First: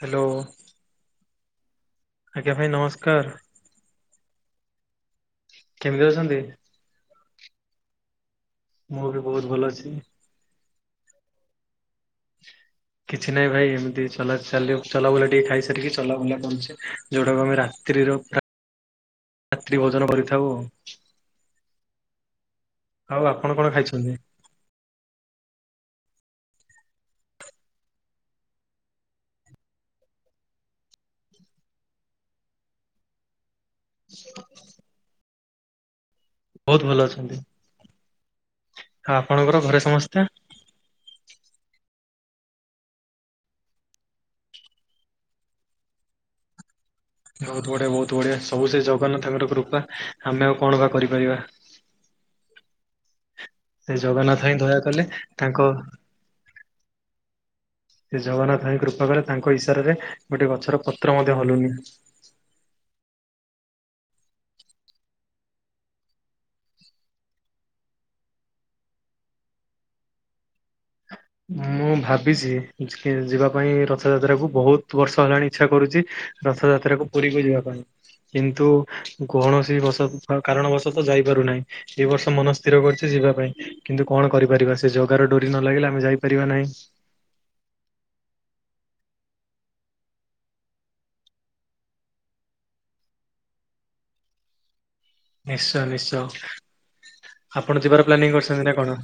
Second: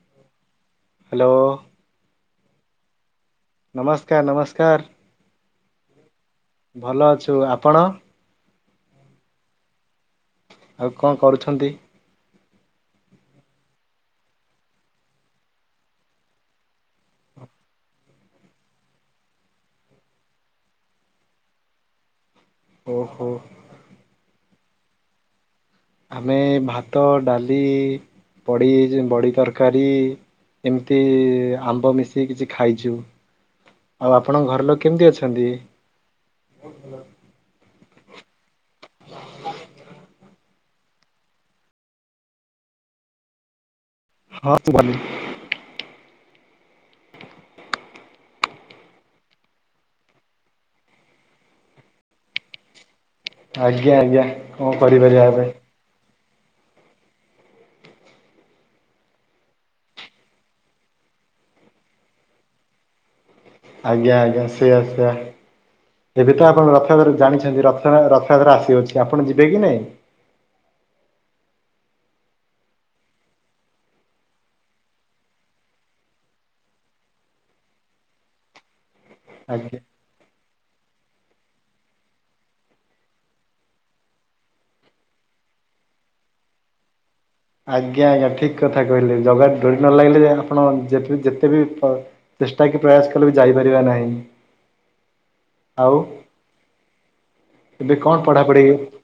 Hello. ଲୋ ଆଜ୍ଞା ଭାଇ ନମସ୍କାର। ନମସ୍କାର ନମସ୍କାର। କେମିତି ଅଛନ୍ତି। ଭଲ ଅଛୁ ଆପଣ? ମୁଁ ବି ବହୁତ ଭଲ ଅଛି। ଆଉ କଣ କରୁଛନ୍ତି। ହ କିଛି ନାହିଁ ଭାଇ ଏମିତି ଚ ଚା ଚଲାବୁଲା ଟିକେ ଖାଇସାରିକି ଚଲାବୁଲା ବଛେ ଯଉଟାକୁ ଆମେ ରାତିିର ହଁ ରାତି ଭୋଜନ କରିଥାଉ। [inaudible] [inaudible] ଓହୋ ଆଉ ଆପଣ କଣ ଖାଇଛନ୍ତି। ଆମେ ଭାତ ଡାଲି ପଡ଼ି ବଡ଼ି ତରକାରୀ। ଏମିତି ଆମ୍ବ ମିଶିକି କିଛି ଖାଇଛୁ। ଆଉ ଆପଣଙ୍କ ଘର ଲୋକ କେମିତି ଅଛନ୍ତି। ବହୁତ ଭଲ ଅଛନ୍ତି। [inaudible] ଆଉ ଆପଣଙ୍କର ଘରେ ସମସ୍ତେ। ହଁ [unintelligible] ବହୁତ ବଢିଆ ବହୁତ ବଢିଆ ସବୁ ସେ ଜଗନ୍ନାଥ ତାଙ୍କର କୃପା ଆମେ ଆଉ କଣ ବା କରିପାରିବା। ଆଜ୍ଞା ସେ ଆଜ୍ଞା ଜଗନ୍ନାଥ ହିଁ କଣ ଦୟା କଲେ କରିପାରିବା ଏବେ ତାଙ୍କ ସେ ଜଗନ୍ନାଥ ଭାଇ କୃପା କଲେ ତାଙ୍କ ଇଶାରାରେ ଗୋଟେ ଗଛର ପତ୍ର ମଧ୍ୟ ହଲୁନି। [inaudible] ଆଜ୍ଞା ଆଜ୍ଞା ସେଆ ସେଆ। ଏବେ ତ ଆପଣ ରଥଯାତ୍ରା ଜାଣିଛନ୍ତି ରଥଯାତ୍ରା ଆସିଅଛି ଆପଣ ଯିବେ କି ନାଇଁ। ମୁଁ ଭାବିଛି ଯିବା ପାଇଁ ରଥଯାତ୍ରାକୁ ବହୁତ ବର୍ଷ ହେଲାଣି ଇଚ୍ଛା କରୁଛି। ରଥଯାତ୍ରାକୁ ପୁରୀକୁ ଯିବା ପାଇଁ। କିନ୍ତୁ କୌଣସି ଆଜ୍ଞା ବର୍ଷ କାରଣ ବର୍ଷ ତ ଯାଇପାରୁନାହିଁ ଏଇ ବର୍ଷ ମନ ସ୍ଥିର କରିଚି ଯିବା ପାଇଁ। କିନ୍ତୁ କଣ କରିପାରିବା ସେ ଜଗାର ଡୋରି ନ ଲାଗିଲେ ଆମେ ଯାଇପାରିବା ନାହିଁ। ଆଜ୍ଞା ଆଜ୍ଞା ଠିକ କଥା କହିଲେ ଜଗା ଡୋରି ନ ଲାଗିଲେ ଯେ ଆପଣ ଯେ ଯେତେବ ଚେଷ୍ଟା କି ପ୍ରୟାସ କଲେ ବି ଯାଇପାରିବା ନାହିଁ। ନିଶ୍ଚୟ ଆଉ ନିଶ୍ଚୟ। ଆପଣ ଏବେ ଯିବାର କଣ ପ୍ଲାନିଂ ପଢ଼ାପଢ଼ି କରୁଛନ୍ତି ନା କଣ?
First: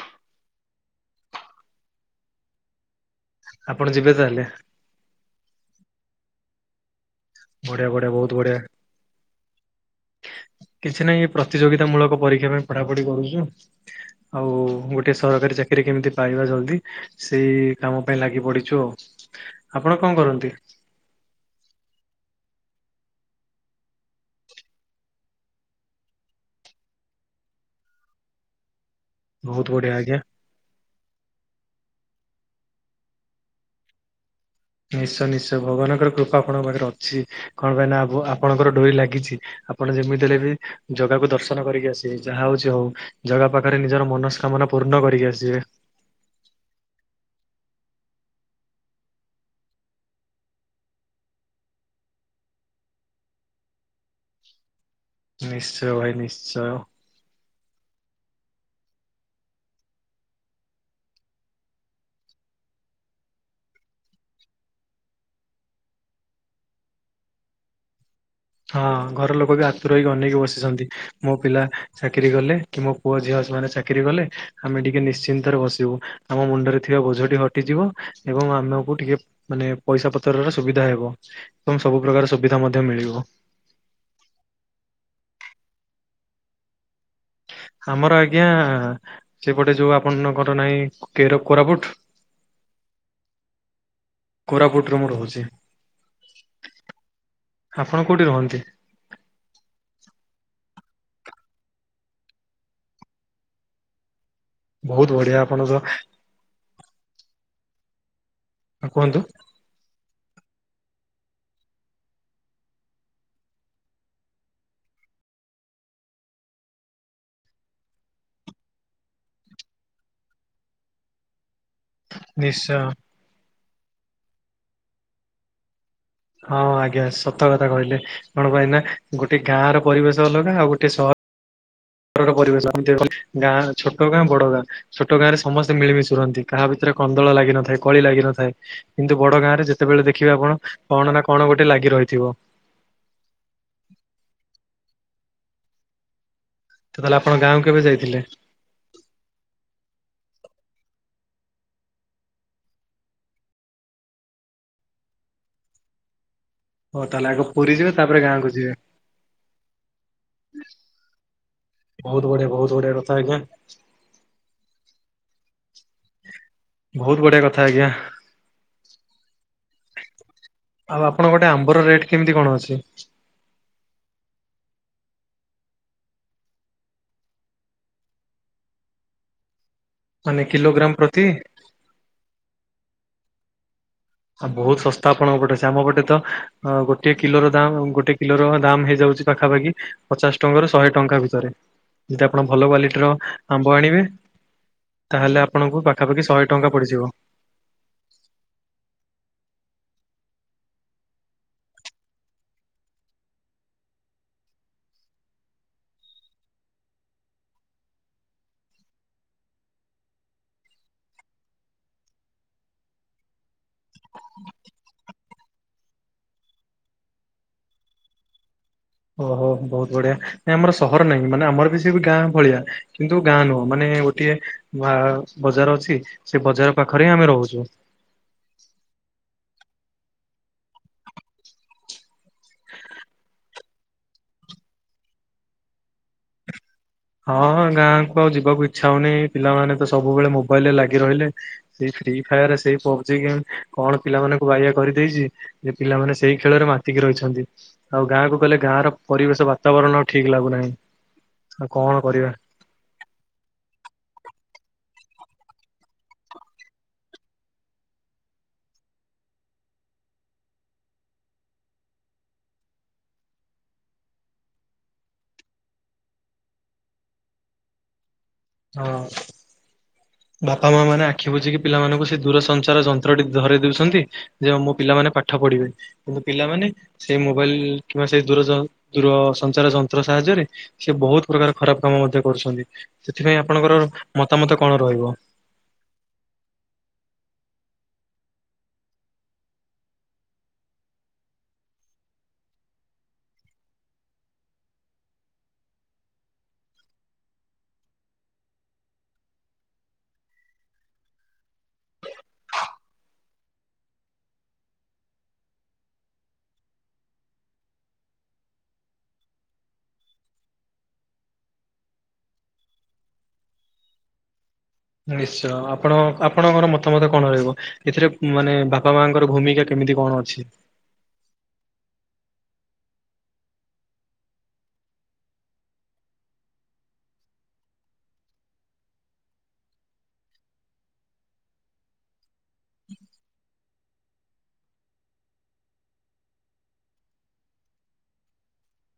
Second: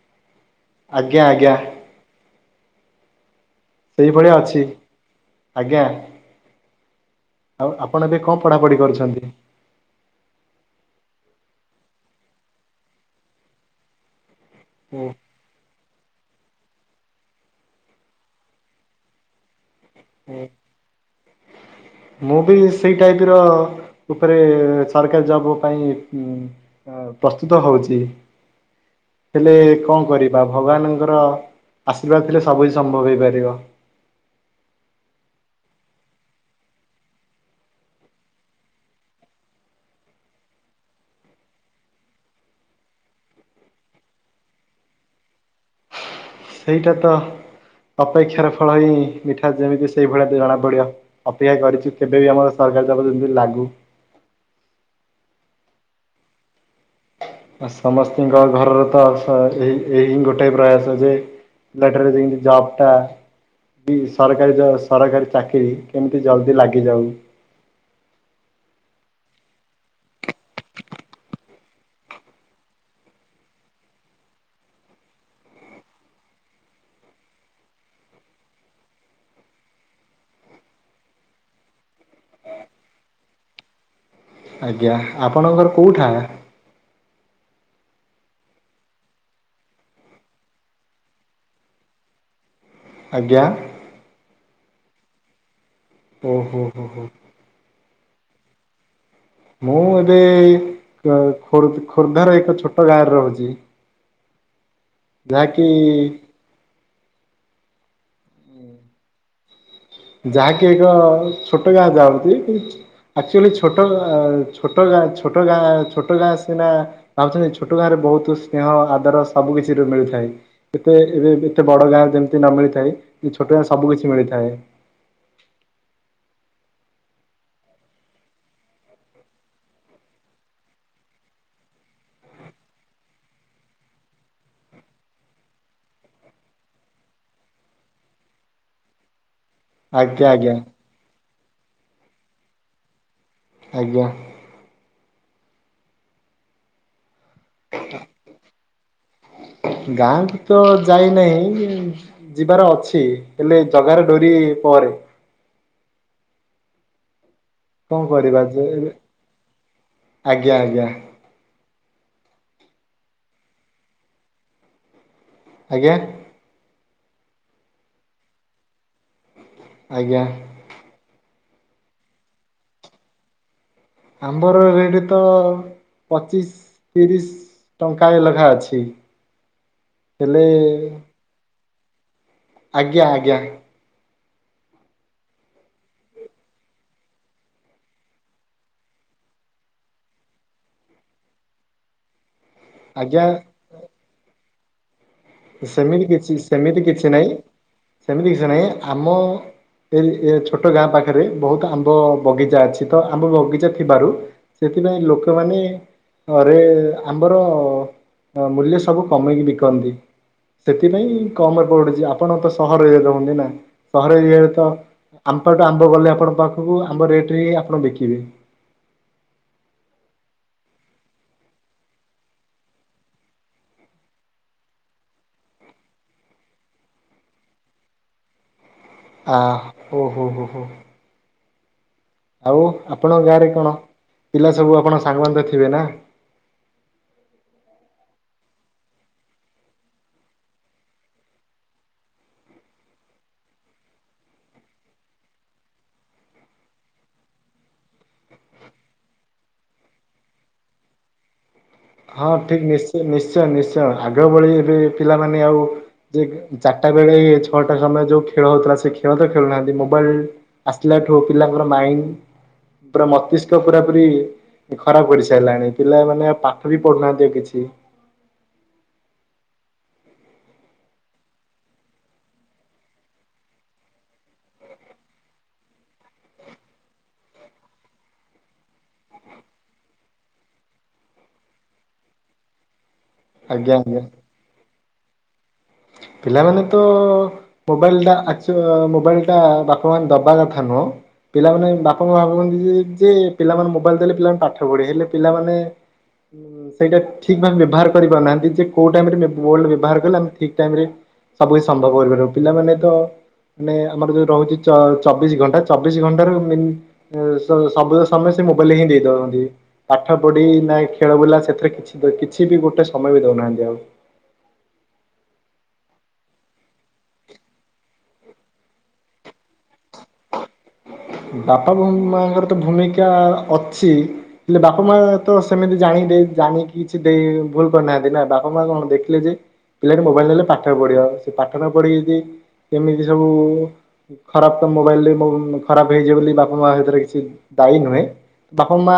[inaudible] ଆଜ୍ଞା ଆଜ୍ଞା। ଆପଣ ଯିବେ ସେଇଭଳି ତାହେଲେ ଅଛି ଆଜ୍ଞା। [inaudible] ଆଉ ବଢିଆ ଆପଣ ବଢିଆ ଏବେ ବହୁତ କଣ ବଢିଆ ପଢ଼ାପଢ଼ି କରୁଛନ୍ତି? [inaudible] କିଛି ନାଇଁ ଏ ପ୍ରତିଯୋଗିତା ମୂଳକ ପରୀକ୍ଷା ପାଇଁ ପଢା ପଢି କରୁଚି। ଆଉ ଗୋଟେ ସରକାରୀ ଚାକିରି କେମିତି ପାଇବା ଯଲ ସେଇ କାମ ପାଇଁ ଲାଗି ପଡିଛୁ ଆଉ ଆପଣ କଣ କରନ୍ତି। ମୁଁ ବି ସେଇ ଟାଇପ ର ଉପରେ ସରକାରୀ ଜବ୍ ପାଇଁ ପ୍ରସ୍ତୁତ ହଉଛି [inaudible] ହେଲେ ବହୁତ ବଢିଆ କଣ ଆଜ୍ଞା କରିବା ଭଗବାନଙ୍କର ଆଶୀର୍ବାଦ ଥିଲେ ସବୁ ହି ସମ୍ଭବ ହେଇପାରିବ। [inaudible] ନିଶ୍ଚୟ ନିଶ୍ଚୟ ଭଗବାନଙ୍କର କୃପା ଆପଣଙ୍କ ପାଖରେ ଅଛି କଣ ପାଇଁ ନା ଆପଣଙ୍କର ଡୋରି ଲାଗିଛି। ଆପଣ ଯେମିତି ହେଲେ ବି ଜଗାକୁୁ ଦର୍ଶନ କରିକି ଆସିବେ ଯାହା ହଉଛି ହଉ। ଜଗା ପାଖରେ ନିଜର ମନସ୍କାମନା ପୂର୍ଣ୍ଣ କରିକି ଆସିବେ। ସେଇଟା ତ ଅପେକ୍ଷାର ଫଳ ହିଁ ମିଠା ଯେମିତି ସେଇ ଭଳିଆ ଜଣା ପଡିବ ଅପେକ୍ଷା କରିଚୁ କେବେ ବି ଆମର ସର [unintelligible] ଯେମତି ଲାଗୁ। ନିଶ୍ଚୟ ଭାଇ ନିଶ୍ଚୟ। ସମସ୍ତିଙ୍କ ଘରର ତ ଏଇ ଏହି ଗୋଟେ ପ୍ରୟାସ ଯେ [unintelligible] ଯବ ଟା ବି ସରକାରୀ ସରକାରୀ ଚାକିରିୀ କେମିତି ଜଲ୍ଦୀ ଲାଗିଯାଉ। ହଁ ଘର ଲୋକ ବି ଆତୁର ହେଇକି ଅନେଇକି ବସିଛନ୍ତି ମୋ ପିଲା ଚାକିରି କଲେ କି ମୋ ପୁଅ ଝିଅ ଚାକିରି କଲେ ଆମେ ଟିକେ ନିଶ୍ଚିନ୍ତରେ ବସିବୁ ଆମ ମୁଣ୍ଡରେ ଥିବା ବୋଝ ହଟିଯିବ ଏବଂ ଆମକୁ ଟିକେ ମାନେ ପଇସା ପତରର ସୁବିଧା ହେବ ଏବଂ ସବୁ ପ୍ରକାର ସୁବିଧା ମଧ୍ୟ ମିଳିବ। ଆଜ୍ଞା ଆପଣଙ୍କ ଘର କୋଉଠା? ଆମର ଆଜ୍ଞା ସେପଟେ ଯୋଉ ଆପଣଙ୍କର ନାହିଁ କେର କୋରାପୁଟ। ଆଜ୍ଞା। କୋରାପୁଟରୁ ମୁଁ ରହୁଚି। ଓହୋ ହୋ। ଆପଣ କୋଉଠି ରହନ୍ତି? ମୁଁ ଏବେ ଖୋ-ଖୋର୍ଦ୍ଧାର ଏକ ଛୋଟ ଗାଁରେ ରହୁଚି। ହ ବୋହୁତ ବଢିଆ ଆପଣ ତ ହଁ କୁହନ୍ତୁ। ଯାହାକି ଏକ ଛୋଟ ଗାଁ ଯାଉଛି କି ଆକଚ୍ୟୁଆଲି ଛୋଟ ଛୋଟ ଛୋଟ ଗାଁ ଛୋଟ ଗାଁ ସିନା ଭାବୁଛନ୍ତି ଛୋଟ ଗାଁରେ ବୋହୁତ ସ୍ନେହ ଆଦର ସବୁ କିଛିର ମିଳିଥାଏ ଏତେ ଏବେ ଏବେ ଏତେ ବଡ ଗାଁ ଯେମିତି ନ ନିଶ୍ଚୟ ମିଳିଥାଏ ଛୋଟ ଗାଁ ସବୁ କିଛି ମିଳିଥାଏ। ହଁ ଆଜ୍ଞା ସତ କଥା କହିଲେ କଣ ପାଇଁ ନା ଗୋଟେ ଗାଁ ର ପରିବେଶ ଅଲଗା ଆଉ ଗୋଟେ ସହର [unintelligible] ପରିବେଶ ଗାଁ ଛୋଟ ଗାଁ ବଡ ଗାଁ ଛୋଟ ଗାଁ ରେ ସମସ୍ତେ ମିଳିମିଶୁ ରୁହନ୍ତି କାହା ଭିତ କନ୍ଦଳ ଲାଗି ନଥାଏ କଳି ଲାଗିିନଥାଏ କିନ୍ତୁ ବଡ ଗାଁ ଯେତେବେଳେ ଆଜ୍ଞା ଦେଖିବେ ଆଜ୍ଞା ଆପଣ କଣ ନା କଣ ଗୋଟେ ଲାଗି ରହିଥିବ। ଆଜ୍ଞା। ତ ତାହେଲେ ଆପଣଙ୍କ ଗାଁକୁ କେବେ ଯାଇଥିଲେ? ଗାଁକୁ ତ ଯାଇନାହିଁ ଯିବାର ଅଛି ହେଲେ ଜଗାର ଡୋରି ପରେ ହୋଉ ତାହେଲେ ଆଗ ପୁରୀ ଯିବେ କଣ ତାପରେ କରିବା ଗାଁ କୁ ଯେ ଆଜ୍ଞା ଯିବେ। ଆଜ୍ଞା ବୋହୁତ ବଢିଆ ବୋହୁତ ବଢିଆ କଥା ଆଜ୍ଞା। ଆଜ୍ଞା। ବୋହୁତ ବଢିଆ କଥା ଆଜ୍ଞା। ଆଜ୍ଞା। ଆଉ ଆପଣ ଗୋଟେ ଆମ୍ବର ରେଟ୍ କେମିତି କଣ ଅଛି? ଆମ୍ବର ରେଟ୍ ତ ପଚିଶ ତିରିଶ ଟଙ୍କାଏ ଲେଖା ଅଛି। ହେଲେ ଅନ୍ୟ କିିଲୋଗ୍ରାମ ପ୍ରତି ଆଜ୍ଞା ଆଜ୍ଞା। ଆ ବୋହୁତ ଶସ୍ତା ଆପଣଙ୍କ ପଟେ ସେ ଆମ ପଟେ ତ ଗୋଟେ କିଲୋର ଦାମ ଗୋଟେ କିଲୋର ଦାମ ହେଇଯାଉ ଚି ପାଖାପାଖି ପଚାଶ ଟଙ୍କାରୁ ଶହେ ଟଙ୍କା ଭିତରେ। ଆପଣ ଭଲ କ୍ଵାଲିଟିର ଆଜ୍ଞା ଆମ୍ବ ଆଣିବେ। ତାହେଲେ ଆପଣଙ୍କୁ ସେମିତି ପାଖାପାଖି କିଛି ଶହେ ଟଙ୍କା ସେମିତି ପଡିଯିବ। କିଛି ନାଇଁ ସେମିତି କିଛି ନାହିଁ ଆମ ଏ ଏ ଛୋଟ ଗାଁ ପାଖରେ ବୋହୁତ ଆମ୍ବ ବଗିଚା ଅଛି ତ ଆମ୍ବ ବଗିଚା ଥିବାରୁ ସେଥିପାଇଁ ଲୋକମାନେ ହରେ ଆମର ମୂଲ୍ୟ ସବୁ କମେଇକି ବିକନ୍ତି। ସେଥିପାଇଁ କମରେ ପଡୁଛି ଆପଣ ତ ସହର ଏ ରୁହନ୍ତି ନା ସହର ଇଆରେ ତ ଆମ୍ପଠୁ ଆମ୍ବ ଗଲେ ଆପଣଙ୍କ ପାଖକୁ ଆମ୍ବ ରେଟରେ ହି ଆପଣ ବିକିବେ। ଓହୋ ବହୁତ ବଢିଆ। ନାଇଁ ଆମର ସହର ନାହିଁ ମାନେ ଆମର ବି ସେ ବି ଗାଁ ଭଳିଆ। କିନ୍ତୁ ଗାଁ ନୁହଁ ମାନେ ଏ ଗୋଟିଏ ବା-ଆ-ଆ ବଜାର ଅଛି ସେ ବଜାର ପାଖରେ ହି ଆମେ ରହୁଛୁ। ହ ଓ ହୋ ହୋ ହୋ। ଆଉ ଆପଣଙ୍କ ଗାଁରେ କଣ ପିଲା ସବୁ ଆପଣ ସାଙ୍ଗମାନେ ତ ଥିବେ ନା? ହଁ ଗାଁ ଆଉ ଯିବାକୁ ଇଛା ହଉନି ପିଲାମାନେ ତ ସବୁବେଳେ ମୋବାଇଲ ରେ ଲାଗି ରହିଲେ ସେଇ ଫ୍ରି ଫାୟାର ସେଇ ପବଜି ଜି କଣ ପିଲାମାନଙ୍କୁ ବାୟା କରିଦେଇଛି ଯେ ପିଲାମାନେ ସେଇ ଖେଳରେ ମାତିକି ରହିଛନ୍ତି। ଆଉ ଗା ଗାଁକୁ ଗଲେ ଗାଁ ର ପରିବେଶ ବାତାବରଣ ଆଉ ଠିକ ଲାଗୁନାହିଁ। ଆଉ କଣ ହଁ କରିବା ଠିକ ନିଶ୍ଚୟ ନିଶ୍ଚୟ ନିଶ୍ଚୟ ଆଗ ଭଳି ଏବେ ପିଲାମାନେ ଆଉ ଯେ ଚାରିଟା ବେଳେ ଛଅଟା ସମୟ ଯୋଉ ଖେଳ ହଉଥିଲା ସେ ଖେଳ ତ ଖେଳୁନାହାନ୍ତି ମୋବାଇଲ ଆସିଲା ଥୁ ପିଲାର ମାଇଣ୍ଡ ପୁରା ମସ୍ତିଷ୍କ ପୁରା ପୁରୀ ଖରାପ ପଡି ସାରିଲାଣି ପିଲା ମାନେ ପାଠ ଠ ବିି ପଢ଼ୁନାହାନ୍ତି ଅ କିଛି। ହଁ। ହୁଁ ବାପା ମା ମାନେ ଆଖି ବୁଝିକି ପିଲାମାନଙ୍କୁ ସେ ଦୂରସଞ୍ଚାର ଯନ୍ତ୍ରଟି ଧରାଇ ଦଉଛନ୍ତି ଯେ ମୁଁ ପିଲାମାନେ ପାଠ ପଢିବେ କିନ୍ତୁ ପିଲାମାନେ ସେଇ ମୋବାଇଲ କିମ୍ବା ସେ ଦୁର ଯ ଦୂର ସଞ୍ଚାର ଯନ୍ତ୍ର ସାହାଯ୍ୟରେ ସେ ବହୁତ ପ୍ରକାର ଖରାପ କାମ ମଧ୍ୟ କରୁଛନ୍ତି। ସେଥିପାଇଁ ଆଜ୍ଞା ଆପଣଙ୍କର ଆଜ୍ଞା ମତାମତ କଣ ରହିବ? ପିଲାମାନେ ତ-ଅ-ଅ-ଅ ମୋବାଇଲ ଟା ଆକଚୁଆ ମୋବାଇଲ ଟା ବାପା ମା ଦବା କଥା ନୁହଁ। ପିଲାମାନେ ବାପା ମା ଭାବୁନ୍ତି ଯେ ଯେ ପିଲାମାନେ ମୋବାଇଲ ଦେଲେ ପିଲାମାନେ ପାଠ ପଢ଼ିବେ ହେଲେ ପିଲାମାନେ ଉଁ-ଉଁ ସେଇଟା ଠିକ ଭାବେ ବ୍ୟବହାର କରିପାରୁନାହାନ୍ତି ଯେ କୋଉ ଟାଇମରେ ମୋବାଇଲ ବ୍ୟବହାର କଲେ ଆମେ ଠିକ ଠିକ ଟାଇମରେ ସବୁ କିଛି ସମ୍ଭବ କରିପାରିବ। ପିଲାମାନେ ତ ମାନେ ଆମର ଯୋଉ ରହୁଛି ଚ ଚବିଶ ଘଣ୍ଟା ଚବିଶ ଘଣ୍ଟା ରୁ ମୀନ୍ ଅ ସବୁ ସମ ମୋବାଇଲ ହିଁ ଦେଇ ଦଉଚନ୍ତି ପାଠ ପଢି ନା ଖେଳ ବୁଲା ସେଥିରେ କିଛି କିଛି ବି ଗୋଟେ ସମୟ ବି ଦଉନ ଆ ଯାଉ ନିଶ୍ଚୟ ଆପଣ ଆପଣଙ୍କର ମତାମତ କଣ ରହିବ ଏଥିରେ ମାନେ ବାପା ମାଙ୍କର ଭୂମିକା କେମିତି କେମିତି କଣ ଅଛି? ବାପା ବୋ ମାଙ୍କର ତ ଭୂମିକା ଅଛ, ହେଲେ ବାପା ମା ତ ସେମିତି ଜାଣି ଜାଣିକି କିଛି ଦେଇ ଭୁଲ କରିନାହାନ୍ତି ନା ବାପା ମା କଣ ଦେଖିଲେ ଯେ ପିଲାଟି ମୋବାଇଲ ନେଲେ ପାଠ ପଢିବ ସେ ପାଠ ନ ପଢିକି ଯଦି କେମିତି ସବୁ-ଉ-ଉ-ଉ ଖରାପ କାମ ମୋବାଇଲ [unintelligible] ଖରାପ ହେଇଯିବ ବୋଲି ବାପା ମା ସେଥିରେ କିଛି ଦାୟୀ ନୁହେଁ। ବାପା ମା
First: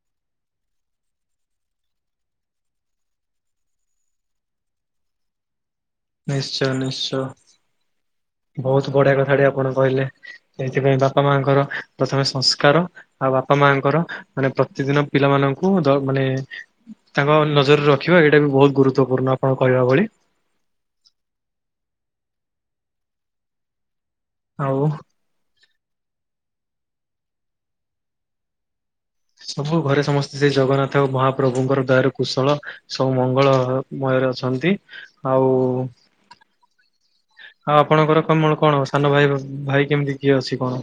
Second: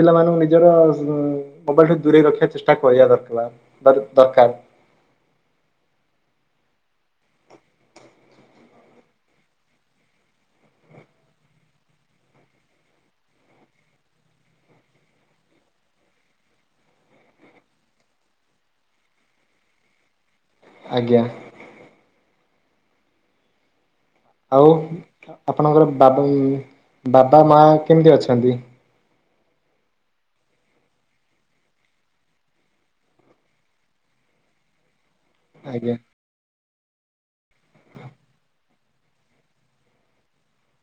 ପିଲାମାନଙ୍କୁ ନିଜର ମୋବାଇଲ ଠୁ ଦୂରେଇ ରଖିବା ଚେଷ୍ଟା କରିବାର ଥିଲା। ଦର ଦରକାର। ନିଶ୍ଚୟ ନିଶ୍ଚୟ। ବହୁତ ବଢିଆ କଥା ଟେ ଆପଣ କହିଲେ ସେଇଥିପାଇଁ ବାପା ମାଙ୍କର ପ୍ରଥମେ ସଂସ୍କାର ବାପା ମାଙ୍କର ମାନେ ପ୍ରତିଦିନ ପିଲାମାନଙ୍କୁ ଦ ମାନେ-ଏ-ଏ ତାଙ୍କ ନଜର ରଖିବା ଏଇଟା ବି ବହୁତ ଗୁରୁତବପୂର୍ଣ୍ଣ ଆପଣ କହିବା ଭଳି। ଆଜ୍ଞା। ଆଉ ଆପଣଙ୍କର ବାବାମ୍ ବାବା ମା କେମିତି ଅଛନ୍ତି? ସବୁ ଘରେ ସମସ୍ତେ ସେ ଜଗନ୍ନାଥ ମହାପ୍ରଭୁଙ୍କର ଦୟାରୁ କୁଶଳ ସବୁ ମଙ୍ଗଳ ମୟ ଅଛନ୍ତି ଆଉ ଆଜ୍ଞା। ଆଉ ଆପଣଙ୍କର କମଳ କଣ ସାନ ଭାଇ ଭାଇ କେମିତି କିଏ ଅଛି କଣ?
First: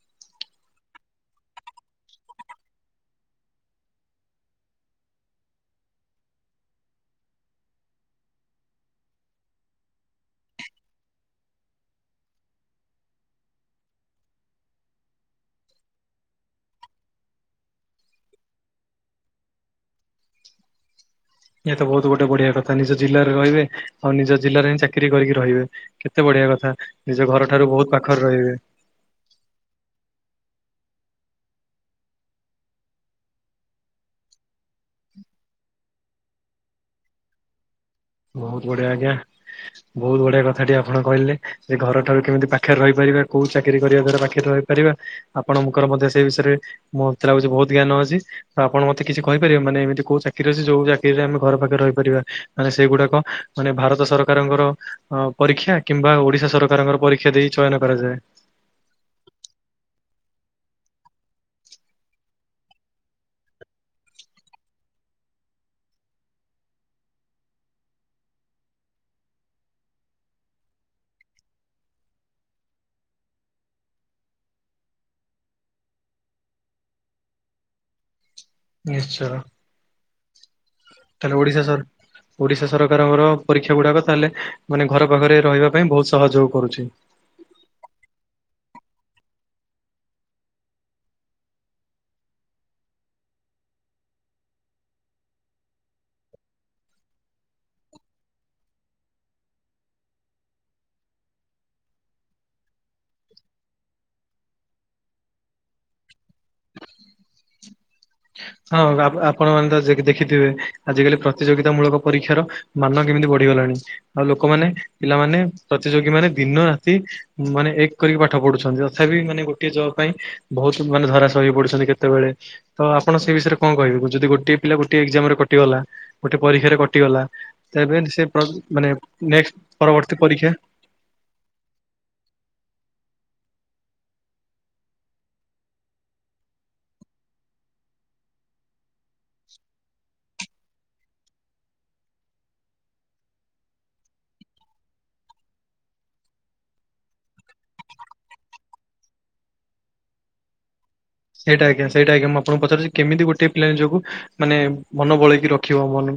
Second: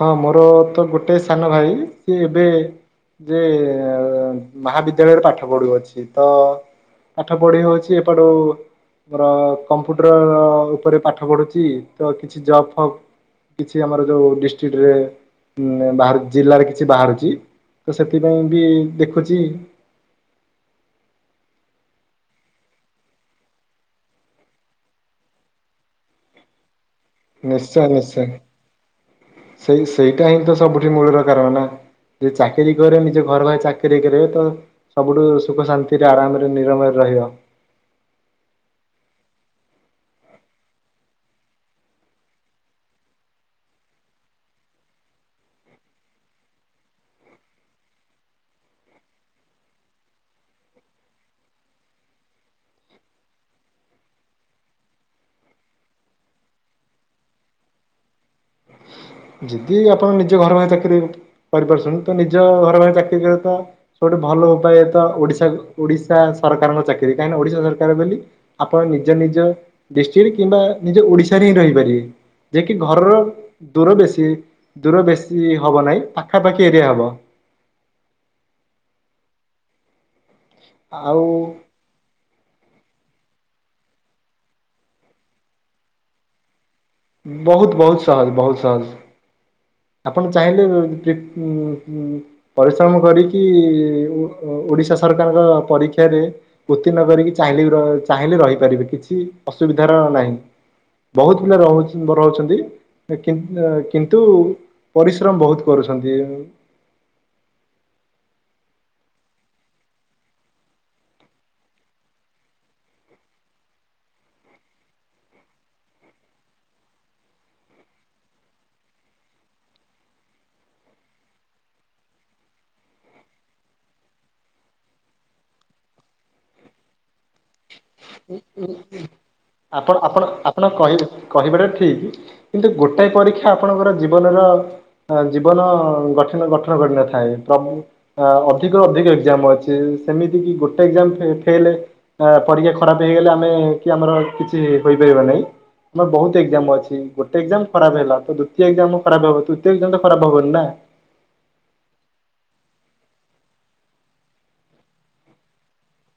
ହଁ ମୋର ତ ଗୋଟେ ସାନ ଭାଇ ସିଏ ଏବେ ଯେ-ଏ-ଏ-ଏ-ଏ ମହାବିଦ୍ୟାଳୟରେ ପାଠ ପଢୁଅଛି ତ ପାଠ ପଢି ହଉଛି ଏପଟୁ ମୋର କମ୍ପ୍ୟୁଟର ଉପରେ ପାଠ ପଢୁଛି ତ କିଛି ଜବ ଫବ କିଛି ଆମର ଯୋଉ ଡିଷ୍ଟ୍ରିକରେ ମୁଁ ବାହରୁ ଜିଲ୍ଲାରେ କିଛି ବାହାରୁଛି, ତ ସେଥିପାଇଁ ବି ଦେଖୁଛି। [inaudible] ଇଏ ତ ବହୁତ ଗୋଟେ ବଢିଆ କଥା। ନିଜ ଜିଲ୍ଲାରେ ରହିବେ ଆଉ ନିଜ ଜିଲ୍ଲାରେ ହିଁ ଚାକିରି କରିକି ରହିବେ। କେତେ ବଢିଆ କଥା ନିଜ ଘର ଠାରୁ ନିଶ୍ଚୟ ବହୁତ ପାଖରେ ନିଶ୍ଚୟ ରହିବେ ସେଇ ସେଇଟା ହିଁ ତ ସବୁଠି ମୂଳର କାରଣ ନା। ଯେ ଚାକିରିୀ କରେ ନିଜ ଘର ଭାଇ ଚାକିରୀ କରିବେ, ତ ସବୁଠୁ ସୁଖ ଶାନ୍ତିରେ ଆରାମରେ ନିରମରେ ରହିବ। [inaudible] ବହୁତ ବଢିଆ ଆଜ୍ଞା। ବହୁତ ବଢିଆ କଥା ଟେ ଆପଣ କହିଲେ, ଯେ ଘର ଠାରୁ କେମିତି ପାଖରେ ରହିପାରିବା କୋଉ ଚାକିରି କରିବା ଦ୍ଵାରା ପାଖରେ ରହିପାରିବା ଆପଣଙ୍କର ବୋଧେ, ସେ ବିଷୟରେ ମତେ ଲାଗୁଛି ବହୁତ ଜ୍ଞାନ ଅଛି ତ ଆପଣ ମତେ କିଛି କହିପାର ମାନେ ଏମିତି କୋଉ ଚାକିରୀ ଅଛି ଯୋଉ ଚାକିରୀରେ, ଆମ ଘର ପାଖରେ ରହିପାରିବା ମାନେ ସେଗୁଡାକ ମାନେ ଭାରତ ସରକାରଙ୍କର ପରୀକ୍ଷା, କିମ୍ବା ଓଡିଶା ସରକାରଙ୍କର ପରୀକ୍ଷା ଦେଇ ଚୟନ କରାଯାଏ। ହ [inaudible] ଯିଦି ଆପଣ ନିଜ ଘର ପାଖେ ଚାକିରୀ କରିପାରୁଛନ୍ତି, ତ ନିଜ ଘର ପାଖ ଚାକିରି କରିବା ତଟ ଭଲ ଉପାୟ ତ ଓଡ଼ିଶା ଓଡିଶା ସରକାରଙ୍କ ଚାକିରିୀ, କାହିଁକି ନା ଓଡିଶା ସରକାର ବୋଲି ଆପଣ ନିଜ ନିଜ ଡିଷ୍ଟିକଟ କିମ୍ବା ନିଜ ଓଡିଶାରେ ହିଁ ରହିପାରିବେ। ଯେ କି ଘରର ଦୂର ବେଶୀ ଦୂର ବେଶୀ ହବ ନାହିଁ ପାଖାପାଖି ଏରିଆ ହବ। ନିଶ୍ଚୟ ଆଉ ତାହାଲେ ଓଡିଶା ସର ଓଡିଶା ସରକାରଙ୍କର ପରୀକ୍ଷା ଗୁଡାକ, ତାହେଲେ ମାନେ ଘର ପାଖରେ ରହିବା ପାଇଁ ବହୁତ ସହଯୋଗ କରୁଛି। ବହୁତ ବହୁତ ସହଜ ବହୁତ ସହଜ। ଆପଣ ଚାହିଁଲେ ପରିଶ୍ରମ କରିକି ଓଡିଶା ସରକାରଙ୍କ ପରୀକ୍ଷାରେ ଉତ୍ତିର୍ଣ୍ଣ କରିକି, ଚାହିଁଲେ ବି ର ଚାହିଁଲେ ରହିପାରିବେ କିଛି ଅସୁବିଧା ଧାର ନାହିଁ ବହୁତ ପିଲା ରହୁ ରହୁଛନ୍ତି [unintelligible] କିନ୍ତୁ ପରିଶ୍ରମ ବହୁତ କରୁଛନ୍ତି। ହଁ ଆପଣ ଆପଣମାନେ ତ ଦେଖିଥିବେ, ଆଜିକାଲି ପ୍ରତିଯୋଗିତା ମୂଳକ ପରୀକ୍ଷାର ମାନ କେମିତି ବଢିଗଲାଣି। ଆଉ ଲୋକମାନେ ପିଲାମାନେ ପ୍ରତିଯୋଗୀମାନେ, ଦିନ ରାତି ମାନେ ଏକ କରିକି ପାଠ ପଢୁଛନ୍ତି। ତଥାପି ମାନେ ଗୋଟେ ଜବ୍ ପାଇଁ ବହୁତ ମାନେ ଧରାସ ହେ ପଡୁଛନ୍ତି କେତେବେଳେ ତ ଆପଣ ସେ ବିଷୟରେ କଣ କହିବେ? ଯଦି ଗୋଟଏ ପିଲା ଗୋଟେ ଏକଜାମ ରେ କଟିଗଲା, ଗୋଟେ ପରୀକ୍ଷାରେ କଟିଗଲା। ତେବେ ସେ [unintelligible] ମାନେ ନେ ଆପଣ ଆପଣ ଆପଣ କହିବେ କହିବାଟା ଠିକ, କିନ୍ତୁ ଗୋଟାଏ ପରୀକ୍ଷା ଆପଣଙ୍କର ଜୀବନର ଜୀବନ ଗଠନ ଗଠନ କରିନଥାଏ, ତ ଅଧିକ ଅଧିକ ଏକ୍ଜାମ ଅଛି। ସେମିତି ବି ଗୋଟେ ଏକ୍ଜାମ ଫେ ଫେଲେ ଆ ପଢିଆକୁ ଖରାପ ହେଇଗଲେ ଆମେ କି ଆମର କିଛି ହୋଇପାରିବା ନାହିଁ। ଆମର ବହୁତ ଏକ୍ଜାମ ଅଛି, ଗୋଟେ ଏକ୍ଜାମ ଖରାପ ହେଲା ତ ଦ୍ୱିତୀୟ ଏକ୍ଜାମ ଖରାପ ହବ ତୃତୀୟ ଏକ୍ଜାମ ତ ଖରାପ ହବନି ନା ସେଇଟା ଆଜ୍ଞା ସେଇଟା ଆଜ୍ଞା ମୁଁ ଆପଣଙ୍କୁ ପଚାରୁଛି, କେମିତି ଗୋଟେ ପ୍ଲେ ଯୋଗୁ ମାନେ ମନ ବଳେଇକି ରଖିବ ମନ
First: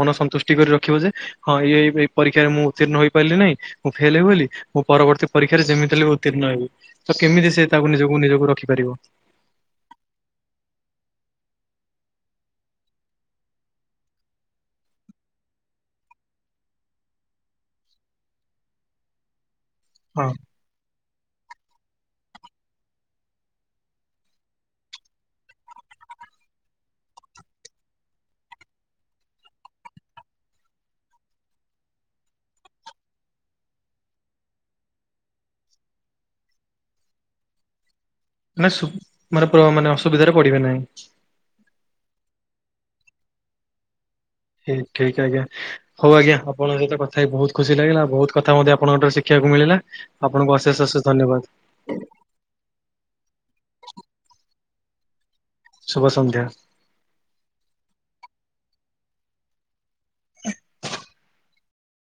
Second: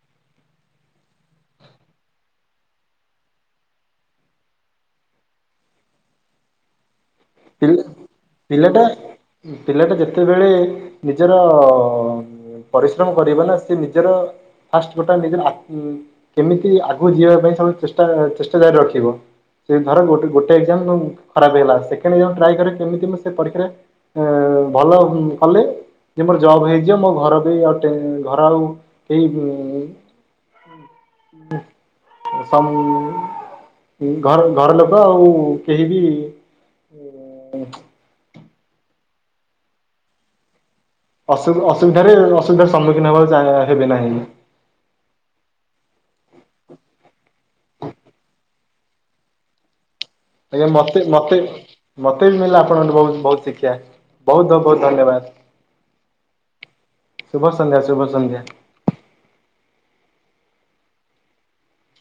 ମନ ସନ୍ତୁଷ୍ଟି କରି ରଖିବ ଯେ ହଁ ଏଇ ଏଇ ପରୀକ୍ଷାରେ ମୁଁ ଉତ୍ତୀର୍ଣ୍ଣ ହୋଇପାରିଲି ନାହିଁ। ମୁଁ ଫେଲ ହେବି ବୋଲି ମୁଁ ପରବର୍ତ୍ତୀ ପରୀକ୍ଷାରେ ଯେମିତି ହେଲେ ଉତ୍ତୀର୍ଣ୍ଣ ହେବି, ତ କେମିତି ସେ ପିଲା ତାକୁ ନିଜକୁ ନିଜକୁ ପିଲାଟା ରଖିପାରିବ ପିଲାଟା ଯେତେବେଳେ ନିଜର ପରିଶ୍ରମ କରିବା ନା ସେ ନିଜର ଫାଷ୍ଟ ଗୋଟା ନିଜ କେମିତି ଆଗକୁ ଯିବା ପାଇଁ ସବୁ ଚେଷ୍ଟା ଚେଷ୍ଟା ଜାରି ରଖିବ। ସେ ଧର ଗୋଟେ ହଁ ଗୋଟେ ଏକଜାମ ଖରାପ ହେଇଗଲା [unintelligible] କଣ ଟ୍ରାଏ କରେ କେମିତି ମୁଁ ସେ ପରୀକ୍ଷାରେ ଭଲ କଲେ ଯେ ମୋର ଜବ୍ ହେଇଯିବ ମୋ ଘର ବି ଆଉ ଘର ଆଉ କେହି ହୁଁ। ଘର ଘର ଲୋକ ଆଉ କେହି ବି [unintelligible] ନା [unintelligible] ପ୍ରଭାବ ମାନେ ଅସୁବିଧାରେ ପଡିବା ନାହିଁ। ଅସୁିଧାରେ ଅସୁବିଧାର ସମ୍ମୁଖୀନ ହେବାକୁ ଚାହିଁ ହେବିନାହିଁ। ଠିକ୍ ଠିକ ଆଜ୍ଞା ହଉ ଆଜ୍ଞା ଆପଙ୍କ ସହିତ କଥାହୋଇ ବହୁତ ଖୁସି ଲାଗିଲା ବହୁତ କଥା ମଧ୍ୟ ଆପଣଙ୍କଠାରୁ ଶିଖିବା ବାକୁ ମିଳିଲା। ଆପଣଙ୍କୁ ଆଜ୍ଞା ଅଶେଷ ମତେ ଅଶେଷ ମତେ ଧନ୍ୟବାଦ ମତେ ବି ମିଳିଲା ଆପଣଙ୍କଠୁ ବହୁତ ବହୁତ ଶିଖ ଆ ବହୁତ ବହୁତ ଧନ୍ୟବାଦ। ଶୁଭ ସନ୍ଧ୍ୟା। ଶୁଭ ସନ୍ଧ୍ୟା ଶୁଭ ସନ୍ଧ୍ୟା। ହ।